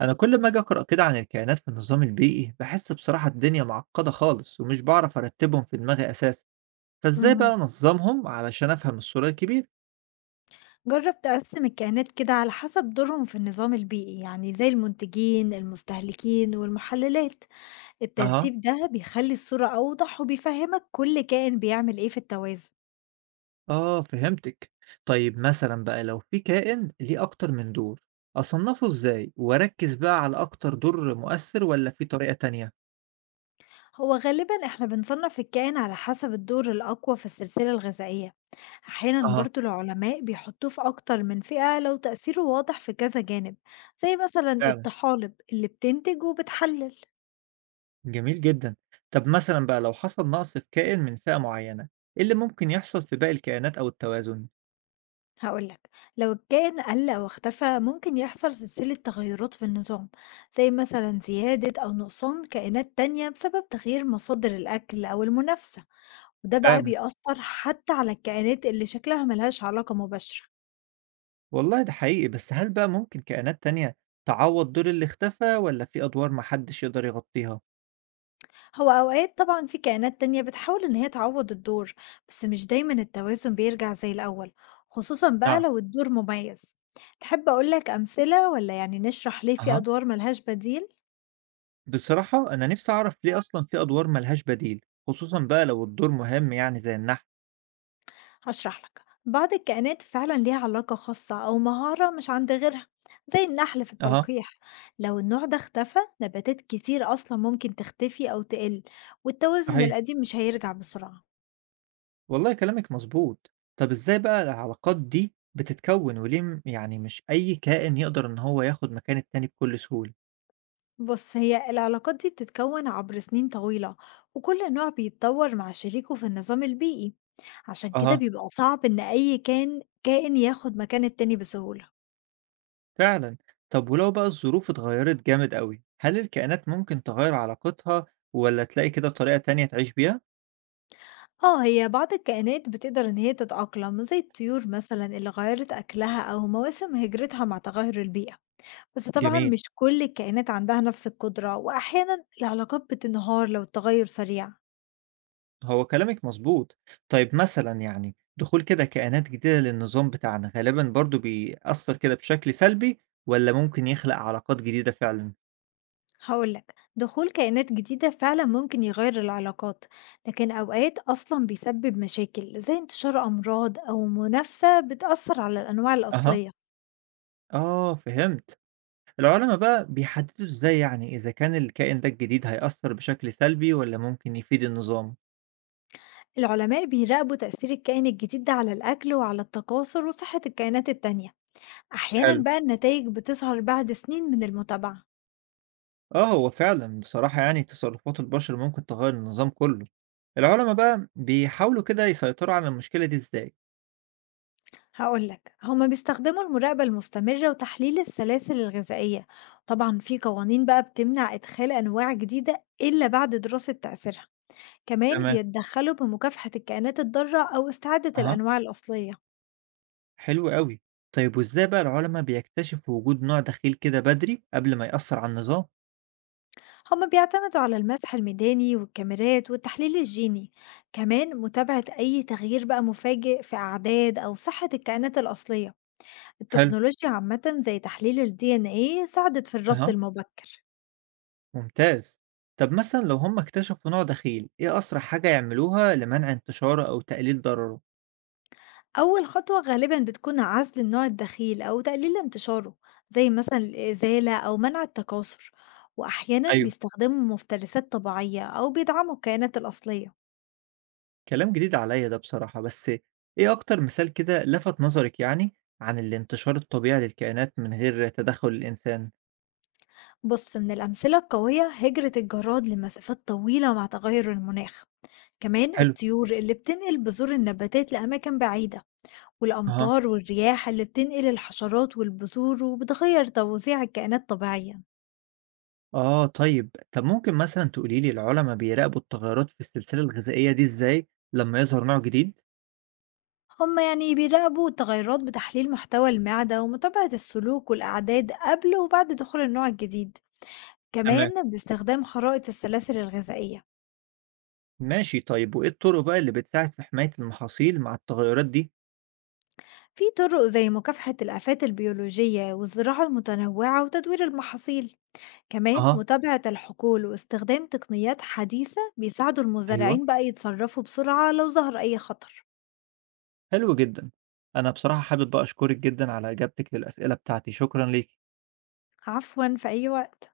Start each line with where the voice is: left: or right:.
right: أنا كل ما أجي أقرأ كده عن الكائنات في النظام البيئي بحس بصراحة الدنيا معقدة خالص ومش بعرف أرتبهم في دماغي أساسا. فإزاي بقى
left: اهم.
right: أنظمهم علشان أفهم الصورة الكبيرة؟
left: جرّب تقسّم الكائنات كده على حسب دورهم في النظام البيئي، يعني زي المنتجين، المستهلكين، والمحلّلات.
right: أها،
left: الترتيب ده بيخلّي الصورة أوضح وبيفهّمك كل كائن بيعمل إيه في التوازن.
right: آه فهمتك. طيب مثلا بقى لو في كائن ليه أكتر من دور، أصنفه إزاي وأركز بقى على أكتر دور مؤثر ولا في طريقة تانية؟
left: هو غالبًا إحنا بنصنّف الكائن على حسب الدور الأقوى في السلسلة الغذائية، أحيانًا
right: أها،
left: برضه العلماء بيحطّوه في أكتر من فئة لو تأثيره واضح في كذا جانب، زي مثلًا
right: فعلا،
left: الطحالب اللي بتنتج وبتحلّل.
right: جميل جدا. طب مثلا بقى لو حصل نقص في كائن من فئة معينة، إيه اللي ممكن يحصل في باقي الكائنات أو التوازن؟
left: هاقول لك، لو الكائن قَل أو اختفى ممكن يحصل سلسلة تغيرات في النظام، زي مثلًا زيادة أو نقصان كائنات تانية بسبب تغيير مصادر الأكل أو المنافسة، وده بقى
right: فعلا،
left: بيأثّر حتى على الكائنات اللي شكلها ما لهاش علاقة مباشرة.
right: والله ده حقيقي، بس هل بقى ممكن كائنات تانية تعوّض دور اللي اختفى والّا في أدوار ما حدش يقدر يغطيها؟
left: هو أوقات طبعًا في كائنات تانية بتحاول إن هي تعوّض الدور، بس مش دايمًا التوازن بيرجع زي الأول، خصوصًا بقى
right: نعم.
left: لو الدور مميز. تحب أقول لك أمثلة والّا يعني نشرح ليه في
right: أها.
left: أدوار ما لهاش بديل؟
right: بصراحة أنا نِفْسي أعرف ليه أصلًا في أدوار ما لهاش بديل، خصوصًا بقى لو الدور مهم يعني زي النحل.
left: هشرح لك بعض الكائنات فعلا ليها علاقة خاصة أو مهارة مش عند غيرها، زي النحل في
right: أها،
left: التلقيح. لو النوع ده اختفى نباتات كتير أصلا ممكن تختفي أو تقل، والتوازن
right: صحيح.
left: القديم مش هيرجع بسرعة.
right: والله كلامِك مضبوط. طَب إزاي بقى العلاقات دي بتتكوّن وليه م مش أي كائن يقدر إن هو ياخُد مكان التاني بكل سهولة؟
left: بص هي العلاقات دي بتتكون عبر سنين طويلة، وكل نوع بيتطور مع شريكه في النظام البيئي، عشان كده
right: أها.
left: بيبقى صعب إن أي كان كائن ياخد مكان التاني بسهولة.
right: فعلًا. طَب ولو بقى الظروف اتغيّرت جامد أوي، هل الكائنات ممكن تغيّر علاقتها والّا تلاقي كده طريقة تانية تعيش بيها؟
left: آه، هي بعض الكائنات بتقدر إن هي تتأقلم زي الطيور مثلا اللي غيرت أكلها أو مواسم هجرتها مع تغير البيئة، بس طبعا
right: جميل،
left: مش كل الكائنات عندها نفس القدرة وأحيانا العلاقات بتنهار لو التغير سريع.
right: هو كلامِك مضبوط. طيب مثلًا دخول كده كائنات جديدة للنظام بتاعنا، غالبًا برضه بيأثّر كده بشكل سلبي والّا ممكن يخلق علاقات جديدة فعلًا؟
left: هقولك دخول كائنات جديدة فعلا ممكن يغير العلاقات، لكن أوقات أصلا بيسبب مشاكل زي انتشار أمراض أو منافسة بتأثر على الأنواع
right: أها،
left: الأصلية.
right: آه فهمت. العُلما بقى بيحددوا إزاي إذا كان الكائن ده الجديد هيأثّر بشكل سلبي والّا ممكن يفيد النظام؟
left: العلماء بيراقبوا تأثير الكائن الجديد ده على الأكل وعلى التكاثر وصحة الكائنات التانية، أحيانا
right: حلو.
left: بقى النتائج بتظهر بعد سنين من المتابعة.
right: آه، هو فعلًا بصراحة تصرفات البشر ممكن تغيّر النظام كُلّه. العُلما بقى بيحاولوا كده يسيطروا على المشكلة دي إزاي؟
left: هقولك هما بيستخدموا المراقبة المستمرة وتحليل السلاسل الغذائية، طبعا في قوانين بقى بتمنع إدخال أنواع جديدة إلا بعد دراسة تأثيرها، كمان
right: تمام.
left: بيتدخلوا بمكافحة الكائنات الضارة أو استعادة
right: أها.
left: الأنواع الأصلية.
right: حلو أوي. طيب وإزاي بقى العُلَماء بيكتشفوا وجود نوع دخيل كده بدري قبل ما يأثّر على النظام؟
left: هما بيعتمدوا على المسح الميداني والكاميرات والتحليل الجيني، كمان متابعة أي تغيير بقى مفاجئ في أعداد أو صحة الكائنات الأصلية.
right: حلو،
left: التكنولوجيا عامة زي تحليل ال DNA ساعدت في الرصد
right: أها،
left: المبكر.
right: ممتاز. طب مثلًا لو هم اكتشفوا نوع دخيل، إيه أسرع حاجة يعملوها لمنع انتشاره أو تقليل ضرره؟
left: أول خطوة غالبا بتكون عزل النوع الدخيل أو تقليل انتشاره، زي مثلا الإزالة أو منع التكاثر، وأحيانا
right: أيوه،
left: بيستخدموا مفترسات طبيعية أو بيدعموا الكائنات الأصلية.
right: كلام جديد عليّا ده بصراحة، بس إيه أكتر مثال كده لَفَت نظرِك عن الانتشار الطبيعي للكائنات من غير تدخُّل الإنسان؟
left: بص من الأمثلة القوية هجرة الجراد لمسافات طويلة مع تغير المناخ، كمان
right: حلو،
left: الطيور اللي بتنقل بذور النباتات لأماكن بعيدة،
right: أها،
left: والأمطار والرياح اللي بتنقل الحشرات والبذور وبتغير توزيع الكائنات الطبيعية.
right: آه طيب. طب ممكن مثلًا تقولي لي العُلَماء بيراقبوا التغيرات في السلسلة الغذائية دي إزاي لمّا يظهر نوع جديد؟
left: هما يعني بيراقبوا تغيرات بتحليل محتوى المعدة ومتابعة السلوك والأعداد قبل وبعد دخول النوع الجديد،
right: تمام.
left: كمان باستخدام خرائط السلاسل الغذائية.
right: ماشي، طيب وإيه الطرق بقى اللي بتساعد في حماية المحاصيل مع التغيرات دي؟
left: في طرق زي مكافحة الآفات البيولوجية والزراعة المتنوعة وتدوير المحاصيل، كمان
right: أها،
left: متابعة الحقول واستخدام تقنيات حديثة بيساعدوا
right: أيوه،
left: المزارعين بقى يتصرفوا بسرعة لو ظهر أي خطر.
right: حلو جدا. أنا بصراحة حابب بقى أشكرك جدا على إجابتك للأسئلة بتاعتي، شكرا ليك.
left: عفوا في أي وقت.